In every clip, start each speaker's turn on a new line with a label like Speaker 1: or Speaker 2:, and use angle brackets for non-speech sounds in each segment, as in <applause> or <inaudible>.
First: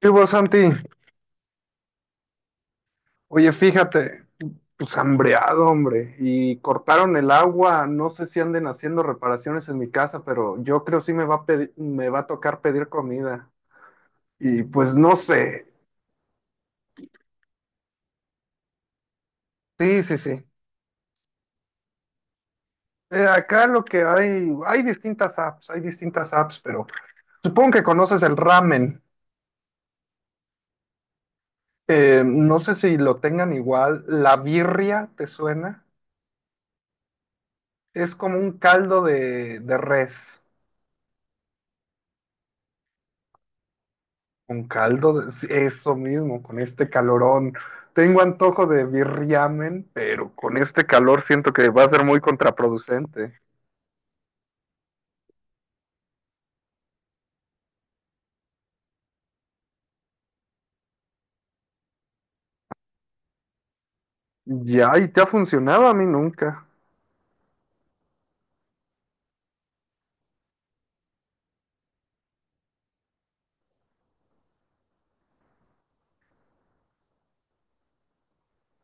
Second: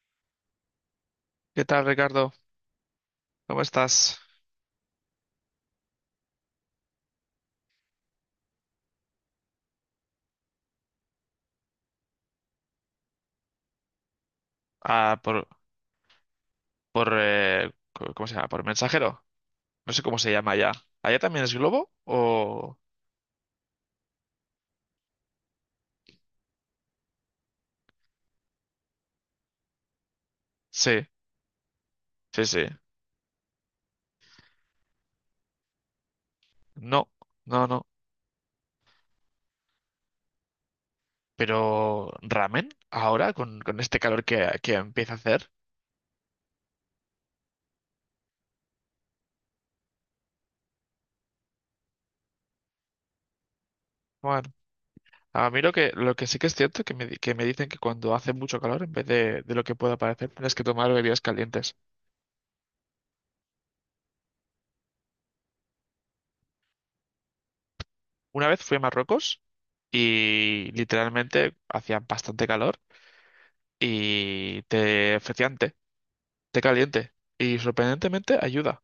Speaker 1: Sí, vos, Santi,
Speaker 2: ¿Qué tal, Ricardo?
Speaker 1: oye,
Speaker 2: ¿Cómo estás?
Speaker 1: fíjate, pues hambreado, hombre, y cortaron el agua, no sé si anden haciendo reparaciones en mi casa, pero yo creo sí me va a me va a tocar pedir comida. Y pues no
Speaker 2: Ah,
Speaker 1: sé,
Speaker 2: ¿cómo se llama? Por mensajero. No sé
Speaker 1: sí, sí,
Speaker 2: cómo se
Speaker 1: sí.
Speaker 2: llama allá. ¿Allá también es globo? ¿O?
Speaker 1: Acá lo que hay, hay distintas apps, pero supongo que conoces el ramen.
Speaker 2: Sí, sí,
Speaker 1: No
Speaker 2: sí.
Speaker 1: sé si lo tengan igual, la birria, ¿te suena?
Speaker 2: No, no, no.
Speaker 1: Es como un caldo de res.
Speaker 2: Pero ramen, ahora, con este calor que,
Speaker 1: Con
Speaker 2: que
Speaker 1: caldo,
Speaker 2: empieza a
Speaker 1: sí,
Speaker 2: hacer.
Speaker 1: eso mismo, con este calorón. Tengo antojo de birriamen, pero con este calor siento que va a ser muy contraproducente.
Speaker 2: Bueno, a mí lo que sí que es cierto que me dicen que cuando hace mucho calor, en vez de lo que pueda parecer, tienes que tomar bebidas calientes.
Speaker 1: Ya, y te ha funcionado a mí nunca.
Speaker 2: Una vez fui a Marruecos y literalmente hacía bastante calor y te ofrecían té. Te caliente y sorprendentemente ayuda,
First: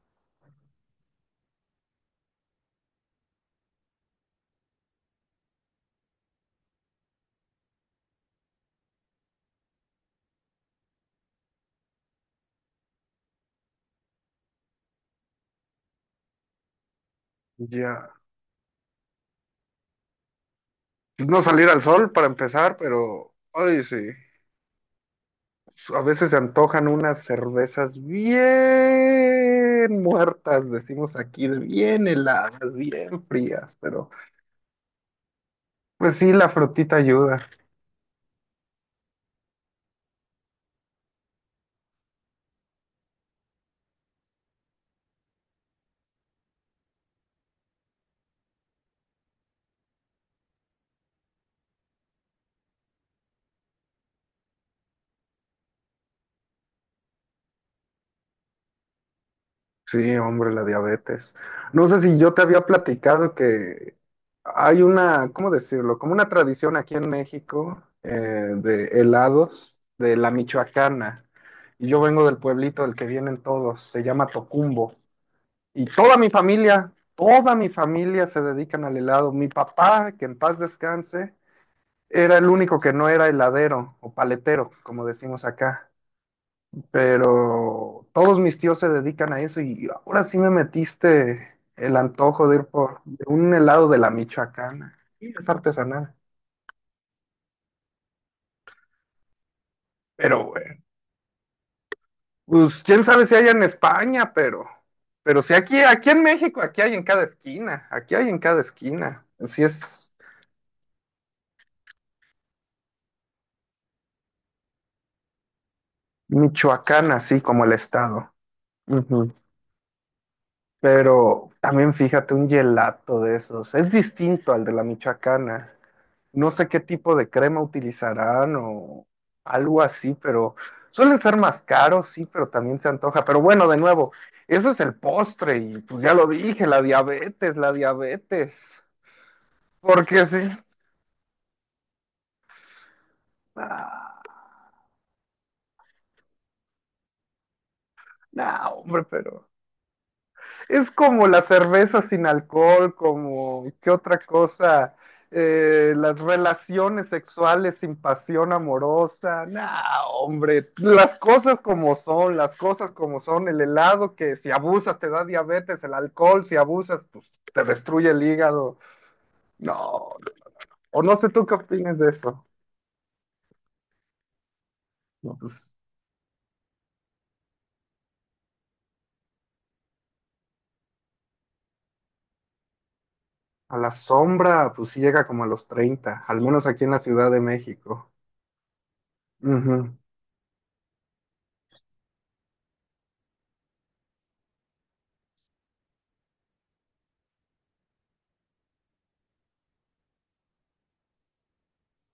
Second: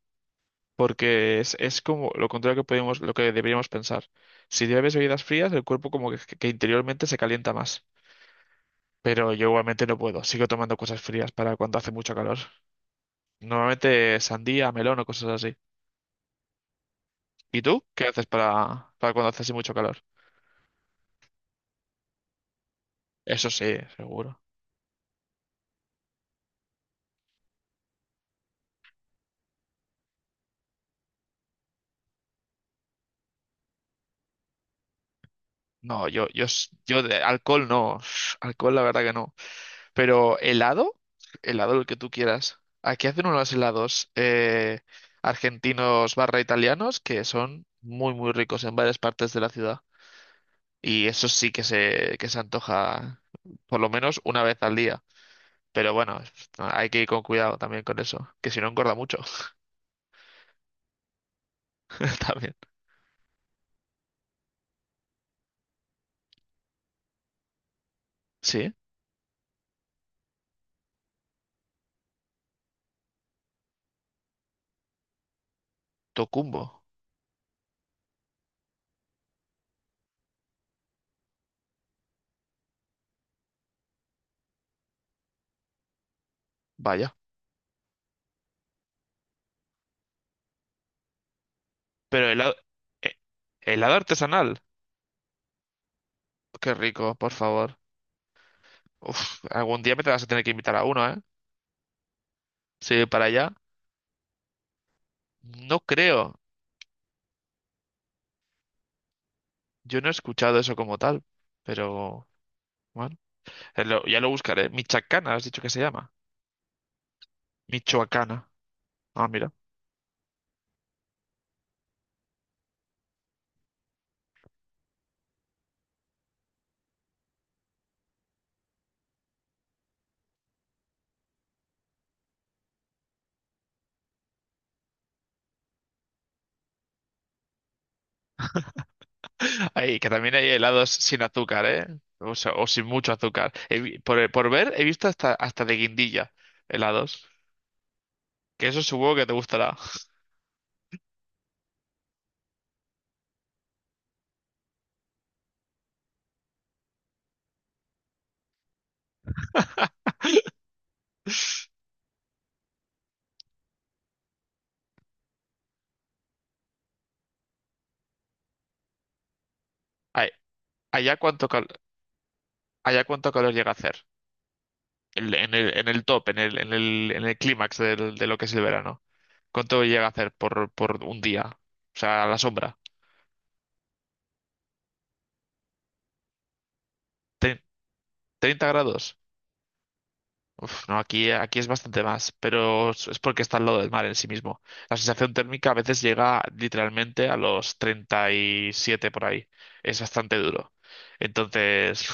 Speaker 2: porque es como lo contrario que podemos, lo que deberíamos pensar. Si bebes bebidas frías, el cuerpo como que interiormente se calienta más. Pero yo igualmente no puedo, sigo tomando cosas frías para cuando hace mucho calor. Normalmente sandía, melón o cosas así. ¿Y tú qué
Speaker 1: Ya.
Speaker 2: haces para cuando hace así mucho calor?
Speaker 1: No salir al sol para empezar, pero,
Speaker 2: Eso sí,
Speaker 1: ay, sí.
Speaker 2: seguro.
Speaker 1: A veces se antojan unas cervezas bien muertas, decimos aquí, de bien heladas, bien frías, pero
Speaker 2: No,
Speaker 1: pues
Speaker 2: yo,
Speaker 1: sí,
Speaker 2: yo,
Speaker 1: la
Speaker 2: s-
Speaker 1: frutita
Speaker 2: yo de
Speaker 1: ayuda.
Speaker 2: alcohol no. <sniffs> Alcohol la verdad que no. Pero helado, helado el que tú quieras. Aquí hacen unos helados argentinos/italianos que son muy muy ricos en varias partes de la ciudad. Y eso sí que se antoja por lo menos una vez al día. Pero bueno, hay que ir con cuidado también con eso, que si no engorda mucho
Speaker 1: Sí, hombre, la diabetes. No sé
Speaker 2: <laughs>
Speaker 1: si yo te
Speaker 2: también.
Speaker 1: había platicado que hay una, ¿cómo decirlo? Como una tradición aquí en México,
Speaker 2: Sí,
Speaker 1: de helados de la Michoacana. Y yo vengo del pueblito del que vienen todos, se llama Tocumbo. Y
Speaker 2: Tocumbo,
Speaker 1: toda mi familia se dedican al helado. Mi papá, que en paz descanse, era el único que no era heladero o paletero, como decimos acá.
Speaker 2: vaya.
Speaker 1: Pero todos mis tíos se dedican a eso y ahora sí me metiste el
Speaker 2: Pero
Speaker 1: antojo
Speaker 2: helado,
Speaker 1: de ir por
Speaker 2: eh,
Speaker 1: de un helado
Speaker 2: helado
Speaker 1: de la
Speaker 2: artesanal,
Speaker 1: Michoacana. Y es artesanal.
Speaker 2: qué rico, por favor. Uf, algún día me te vas a
Speaker 1: Pero
Speaker 2: tener que invitar
Speaker 1: bueno,
Speaker 2: a uno, ¿eh?
Speaker 1: pues quién
Speaker 2: Sí,
Speaker 1: sabe
Speaker 2: para
Speaker 1: si hay
Speaker 2: allá.
Speaker 1: en España, pero si
Speaker 2: No
Speaker 1: aquí,
Speaker 2: creo.
Speaker 1: Aquí hay en cada esquina, aquí hay en cada esquina. Así
Speaker 2: Yo no he
Speaker 1: es
Speaker 2: escuchado eso como tal. Pero bueno, ya lo buscaré. Michacana, has dicho que se llama.
Speaker 1: Michoacán, así como el estado.
Speaker 2: Michoacana. Ah,
Speaker 1: Ujú.
Speaker 2: mira.
Speaker 1: Pero también fíjate, un gelato de esos es distinto al de la michoacana. No sé qué tipo de crema utilizarán o algo así, pero suelen ser más caros, sí, pero también se antoja. Pero bueno, de nuevo, eso es el postre y pues ya lo dije, la diabetes, la diabetes.
Speaker 2: <laughs> Ahí, que
Speaker 1: Porque
Speaker 2: también hay
Speaker 1: sí.
Speaker 2: helados sin azúcar, ¿eh? O sea, o sin mucho azúcar. Por,
Speaker 1: Ah,
Speaker 2: por ver, he visto hasta, hasta de guindilla helados.
Speaker 1: no,
Speaker 2: Que eso
Speaker 1: hombre,
Speaker 2: supongo que te
Speaker 1: pero...
Speaker 2: gustará. <laughs>
Speaker 1: Es como la cerveza sin alcohol, como qué otra cosa. Las relaciones sexuales sin pasión amorosa. Nah, hombre, las cosas como son, las cosas como son, el helado que si abusas te da diabetes, el alcohol si abusas pues te destruye el hígado. No,
Speaker 2: Ay,
Speaker 1: o
Speaker 2: allá
Speaker 1: no sé tú
Speaker 2: cuánto
Speaker 1: qué
Speaker 2: cal-
Speaker 1: opinas de eso.
Speaker 2: allá cuánto calor llega a hacer.
Speaker 1: No,
Speaker 2: En
Speaker 1: pues,
Speaker 2: el top, en el clímax de lo que es el verano. ¿Cuánto llega a hacer por un día? O sea, a la sombra.
Speaker 1: a la sombra, pues sí llega como a los 30, al menos aquí en la Ciudad de México.
Speaker 2: 30 grados.
Speaker 1: Ujú.
Speaker 2: Uf, no, aquí es bastante más, pero es porque está al lado del mar en sí mismo. La sensación térmica a veces llega literalmente a los 37 por ahí. Es bastante duro. Entonces,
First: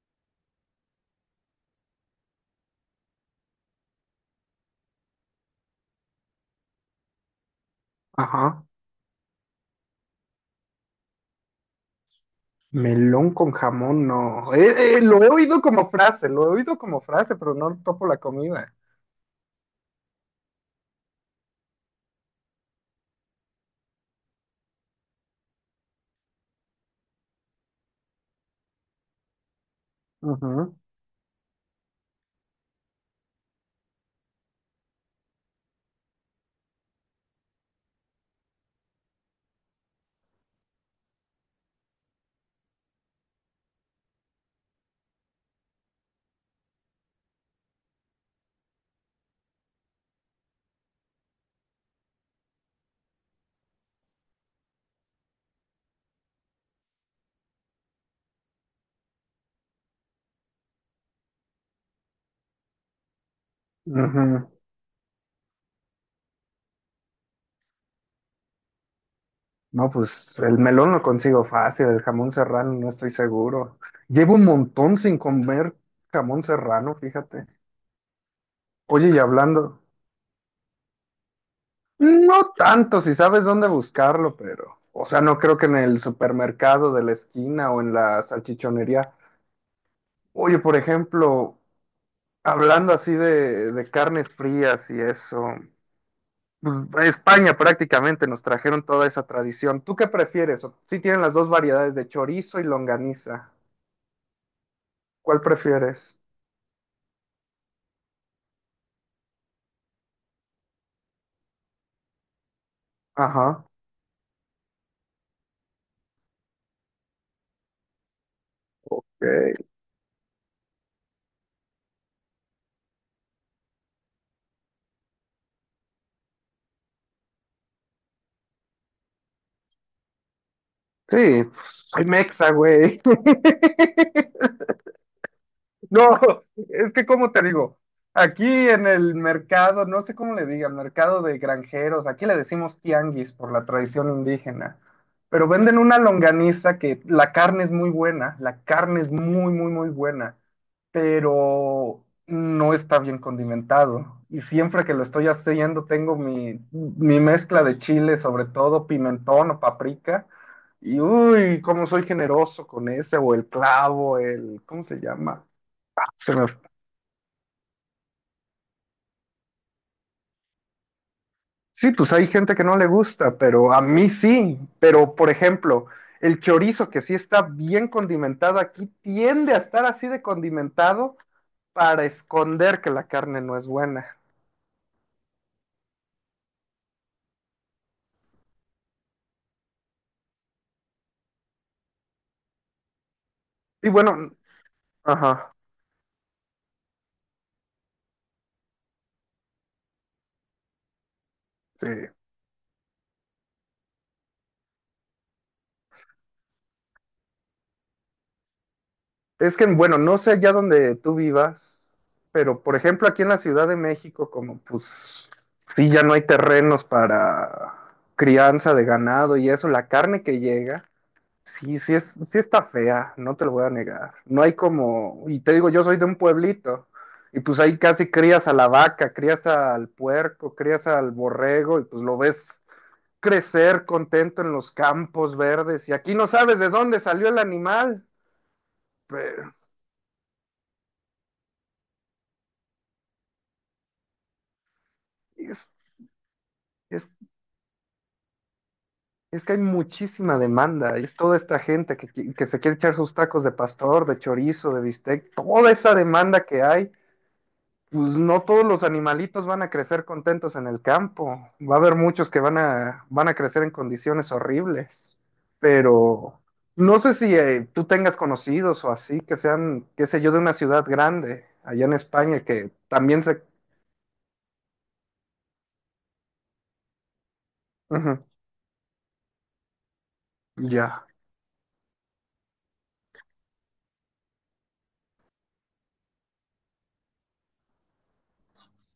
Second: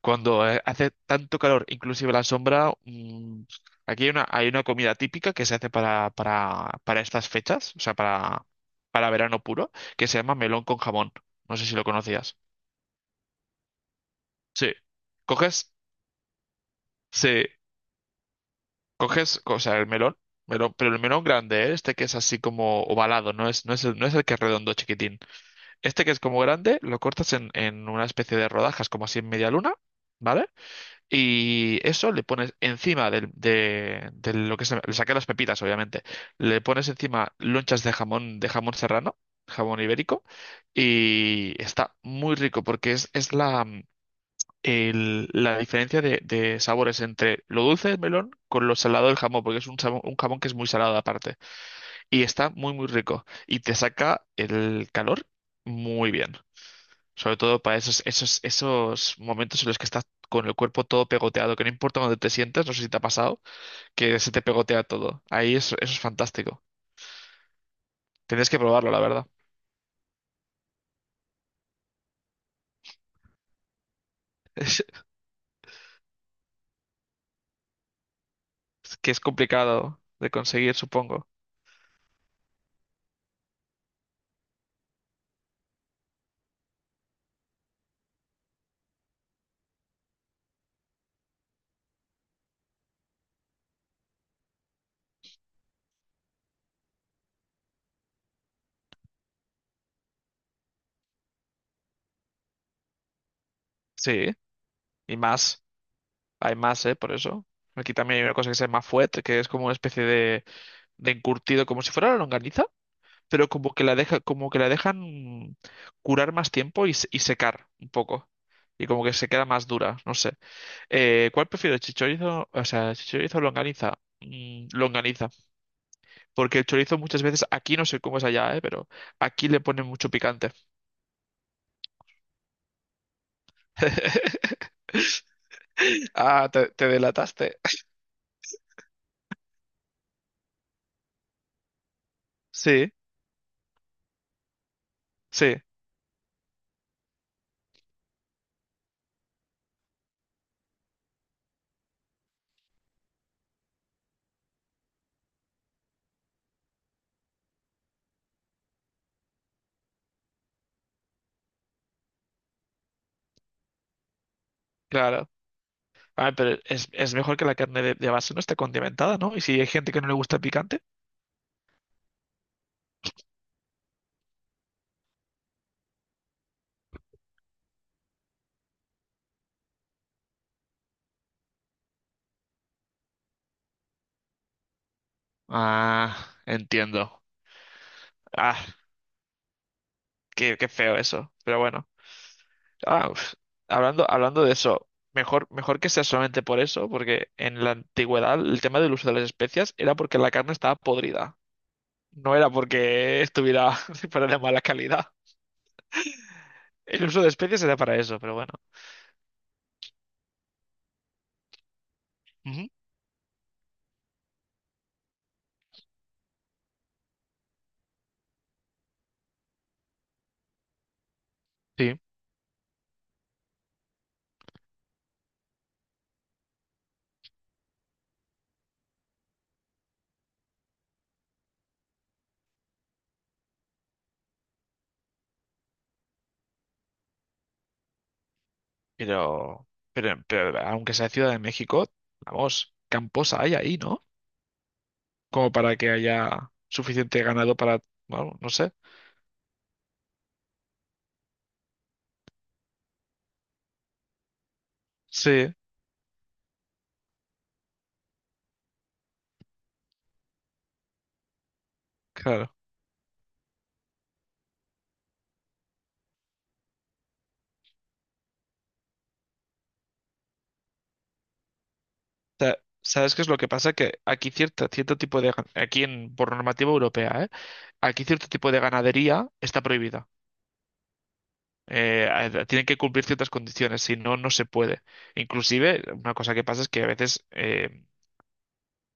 Speaker 2: cuando hace tanto calor, inclusive la sombra, aquí hay una comida típica que se hace para estas fechas, o sea, para,
Speaker 1: Ajá.
Speaker 2: para verano puro, que se llama melón con jamón. No sé si lo conocías.
Speaker 1: Melón con jamón, no.
Speaker 2: Sí.
Speaker 1: Lo he oído
Speaker 2: Coges,
Speaker 1: como frase, lo he oído como frase,
Speaker 2: sí.
Speaker 1: pero no topo la comida.
Speaker 2: Coges, o sea, el melón, melón, pero el melón grande, ¿eh? Este que es así como ovalado, no es el que es redondo chiquitín. Este que es como grande, lo cortas en una especie de rodajas, como así en media luna, ¿vale?
Speaker 1: Ujú,
Speaker 2: Y eso le pones encima de lo que se, le saqué las pepitas, obviamente. Le pones encima lonchas de jamón serrano, jamón ibérico, y está muy rico porque es la, la diferencia de sabores entre lo dulce del melón con lo salado del jamón, porque es un jamón que es muy salado aparte. Y está muy, muy rico. Y te saca el calor muy bien. Sobre todo para esos momentos en los que estás con el cuerpo todo pegoteado, que no importa dónde te sientes, no sé si te ha pasado, que se te
Speaker 1: ujú.
Speaker 2: pegotea todo. Ahí eso, eso es fantástico. Tienes que probarlo, la verdad.
Speaker 1: No, pues el melón lo consigo fácil, el jamón serrano no estoy seguro. Llevo un montón
Speaker 2: <laughs>
Speaker 1: sin comer jamón serrano, fíjate.
Speaker 2: Es
Speaker 1: Oye,
Speaker 2: que
Speaker 1: y
Speaker 2: es
Speaker 1: hablando,
Speaker 2: complicado de conseguir, supongo.
Speaker 1: no tanto si sabes dónde buscarlo, pero, o sea, no creo que en el supermercado de la esquina o en la salchichonería. Oye, por ejemplo, hablando así de carnes frías y eso. Pues, España prácticamente nos trajeron toda esa tradición. ¿Tú qué prefieres? Si sí tienen las dos variedades de chorizo y longaniza.
Speaker 2: Sí, y
Speaker 1: ¿Cuál
Speaker 2: más.
Speaker 1: prefieres?
Speaker 2: Hay más, ¿eh? Por eso. Aquí también hay una cosa que se llama fuet, que es como una especie de encurtido, como si fuera la longaniza, pero
Speaker 1: Ajá.
Speaker 2: como que la dejan curar más tiempo y secar un poco. Y como que se queda más
Speaker 1: Ok.
Speaker 2: dura, no sé. ¿Cuál prefiero? ¿Chichorizo? O sea, ¿chichorizo o longaniza? Longaniza. Porque el chorizo muchas veces, aquí no sé cómo es allá, ¿eh? Pero aquí le ponen mucho picante.
Speaker 1: Sí, pues, soy mexa, güey. <laughs>
Speaker 2: <laughs>
Speaker 1: No,
Speaker 2: Ah, te
Speaker 1: es que como te
Speaker 2: delataste.
Speaker 1: digo, aquí en el mercado, no sé cómo le digan, mercado de granjeros, aquí le decimos
Speaker 2: Sí,
Speaker 1: tianguis por la tradición indígena, pero
Speaker 2: sí,
Speaker 1: venden una longaniza que la carne es muy buena, la carne es muy, muy, muy buena. Pero no está bien condimentado. Y siempre que lo estoy haciendo, tengo mi mezcla de chile, sobre todo pimentón o paprika. Y uy, cómo soy generoso con ese, o el clavo, el, ¿cómo se
Speaker 2: claro.
Speaker 1: llama? Ah,
Speaker 2: Ah, pero es mejor que la carne de base no esté condimentada, ¿no? Y si hay gente que no le gusta el picante.
Speaker 1: Sí, pues hay gente que no le gusta, pero a mí sí. Pero, por ejemplo, el chorizo, que sí está bien condimentado aquí, tiende a estar así de condimentado para esconder que la carne no es buena.
Speaker 2: Ah, entiendo. Ah, qué feo eso. Pero bueno. Ah, uf.
Speaker 1: Y
Speaker 2: Hablando,
Speaker 1: bueno,
Speaker 2: hablando de eso, mejor,
Speaker 1: ajá,
Speaker 2: mejor que sea solamente por eso, porque en la antigüedad el tema del uso de las especias era porque la carne estaba podrida.
Speaker 1: sí.
Speaker 2: No era porque estuviera <laughs> fuera de mala calidad. El uso de especias era para eso, pero bueno.
Speaker 1: Es que, bueno, no sé allá donde tú vivas, pero
Speaker 2: Ujú,
Speaker 1: por ejemplo aquí en la Ciudad de México, como pues sí, ya no hay terrenos para crianza de ganado y eso, la carne que llega, sí,
Speaker 2: sí.
Speaker 1: es, sí está fea, no te lo voy a negar. No hay como, y te digo, yo soy de un pueblito, y pues ahí casi crías a la vaca, crías al puerco, crías al borrego, y pues lo ves crecer contento en los campos verdes, y aquí no sabes de dónde salió el animal,
Speaker 2: Pero,
Speaker 1: pero...
Speaker 2: pero aunque sea Ciudad de México, vamos, camposa hay ahí, ¿no? Como
Speaker 1: Es
Speaker 2: para que haya
Speaker 1: Es,
Speaker 2: suficiente ganado para, bueno, no sé.
Speaker 1: es que hay muchísima demanda, y es toda esta gente que, que se quiere echar sus tacos de pastor, de chorizo, de bistec,
Speaker 2: Sí,
Speaker 1: toda esa demanda que hay, pues no todos los animalitos van a crecer contentos en el campo, va a haber muchos que
Speaker 2: claro.
Speaker 1: van a crecer en condiciones horribles, pero no sé si tú tengas conocidos o así, que sean, qué sé yo, de una ciudad grande, allá en España,
Speaker 2: O
Speaker 1: que
Speaker 2: ¿sabes
Speaker 1: también
Speaker 2: qué es lo
Speaker 1: se...
Speaker 2: que pasa? Que aquí cierto tipo de, gan- aquí en, por normativa europea, ¿eh? Aquí
Speaker 1: Ujú,
Speaker 2: cierto tipo de ganadería está prohibida.
Speaker 1: ya.
Speaker 2: Eh, tienen que cumplir ciertas condiciones, si no, no se puede. Inclusive, una cosa que pasa es que a veces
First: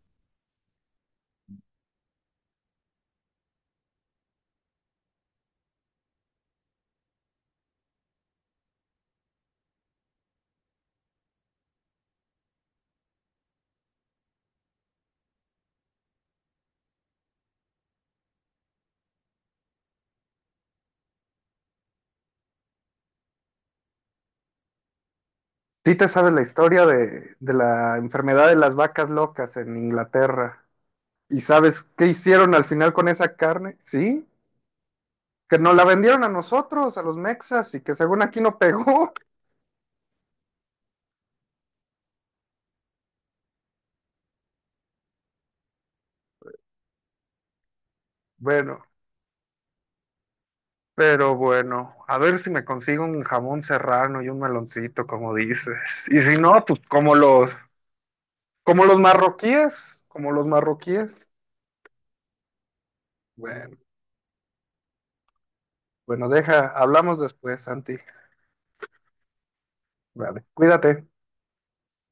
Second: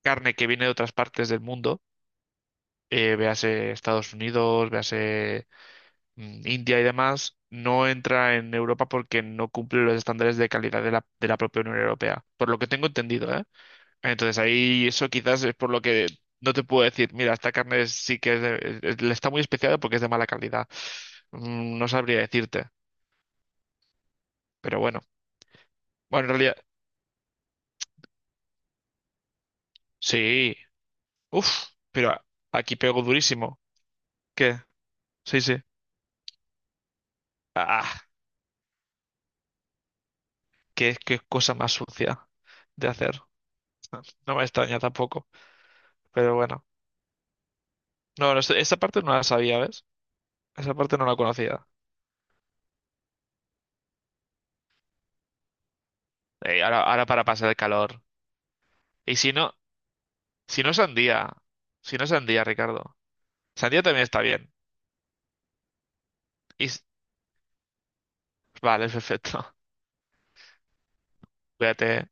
Speaker 2: carne que viene de otras partes del mundo, véase Estados Unidos, véase India y demás, no entra en Europa porque no cumple los estándares de calidad de la propia Unión Europea, por lo que tengo entendido, ¿eh? Entonces ahí eso quizás es por lo que no te puedo decir, mira, esta carne sí que le está muy especiada porque es de mala calidad. No sabría decirte, pero bueno.
Speaker 1: Sí te
Speaker 2: Bueno, en
Speaker 1: sabes la
Speaker 2: realidad,
Speaker 1: historia de la enfermedad de las vacas locas en
Speaker 2: sí.
Speaker 1: Inglaterra. ¿Y
Speaker 2: Uf,
Speaker 1: sabes qué
Speaker 2: pero
Speaker 1: hicieron al
Speaker 2: aquí
Speaker 1: final
Speaker 2: pego
Speaker 1: con esa
Speaker 2: durísimo.
Speaker 1: carne? Sí,
Speaker 2: ¿Qué? Sí, sí.
Speaker 1: que nos la vendieron a nosotros, a los mexas, y que
Speaker 2: Ah,
Speaker 1: según aquí no pegó. <laughs>
Speaker 2: qué cosa más sucia de hacer. <laughs> No me extraña tampoco, pero bueno. No, no, esta
Speaker 1: Bueno,
Speaker 2: parte no la sabía, ¿ves? Esa parte no la
Speaker 1: pero
Speaker 2: conocía.
Speaker 1: bueno, a ver si me consigo un jamón serrano y un meloncito, como dices. Y si no, pues
Speaker 2: Ahora para pasar el calor.
Speaker 1: como los
Speaker 2: Y si no,
Speaker 1: marroquíes, como los
Speaker 2: si no
Speaker 1: marroquíes.
Speaker 2: sandía. Si no sandía, Ricardo.
Speaker 1: Bueno,
Speaker 2: Sandía también está bien.
Speaker 1: bueno,
Speaker 2: Y,
Speaker 1: deja,
Speaker 2: s-
Speaker 1: hablamos después, Santi.
Speaker 2: vale, perfecto.
Speaker 1: Vale, cuídate.
Speaker 2: <laughs> Cuídate.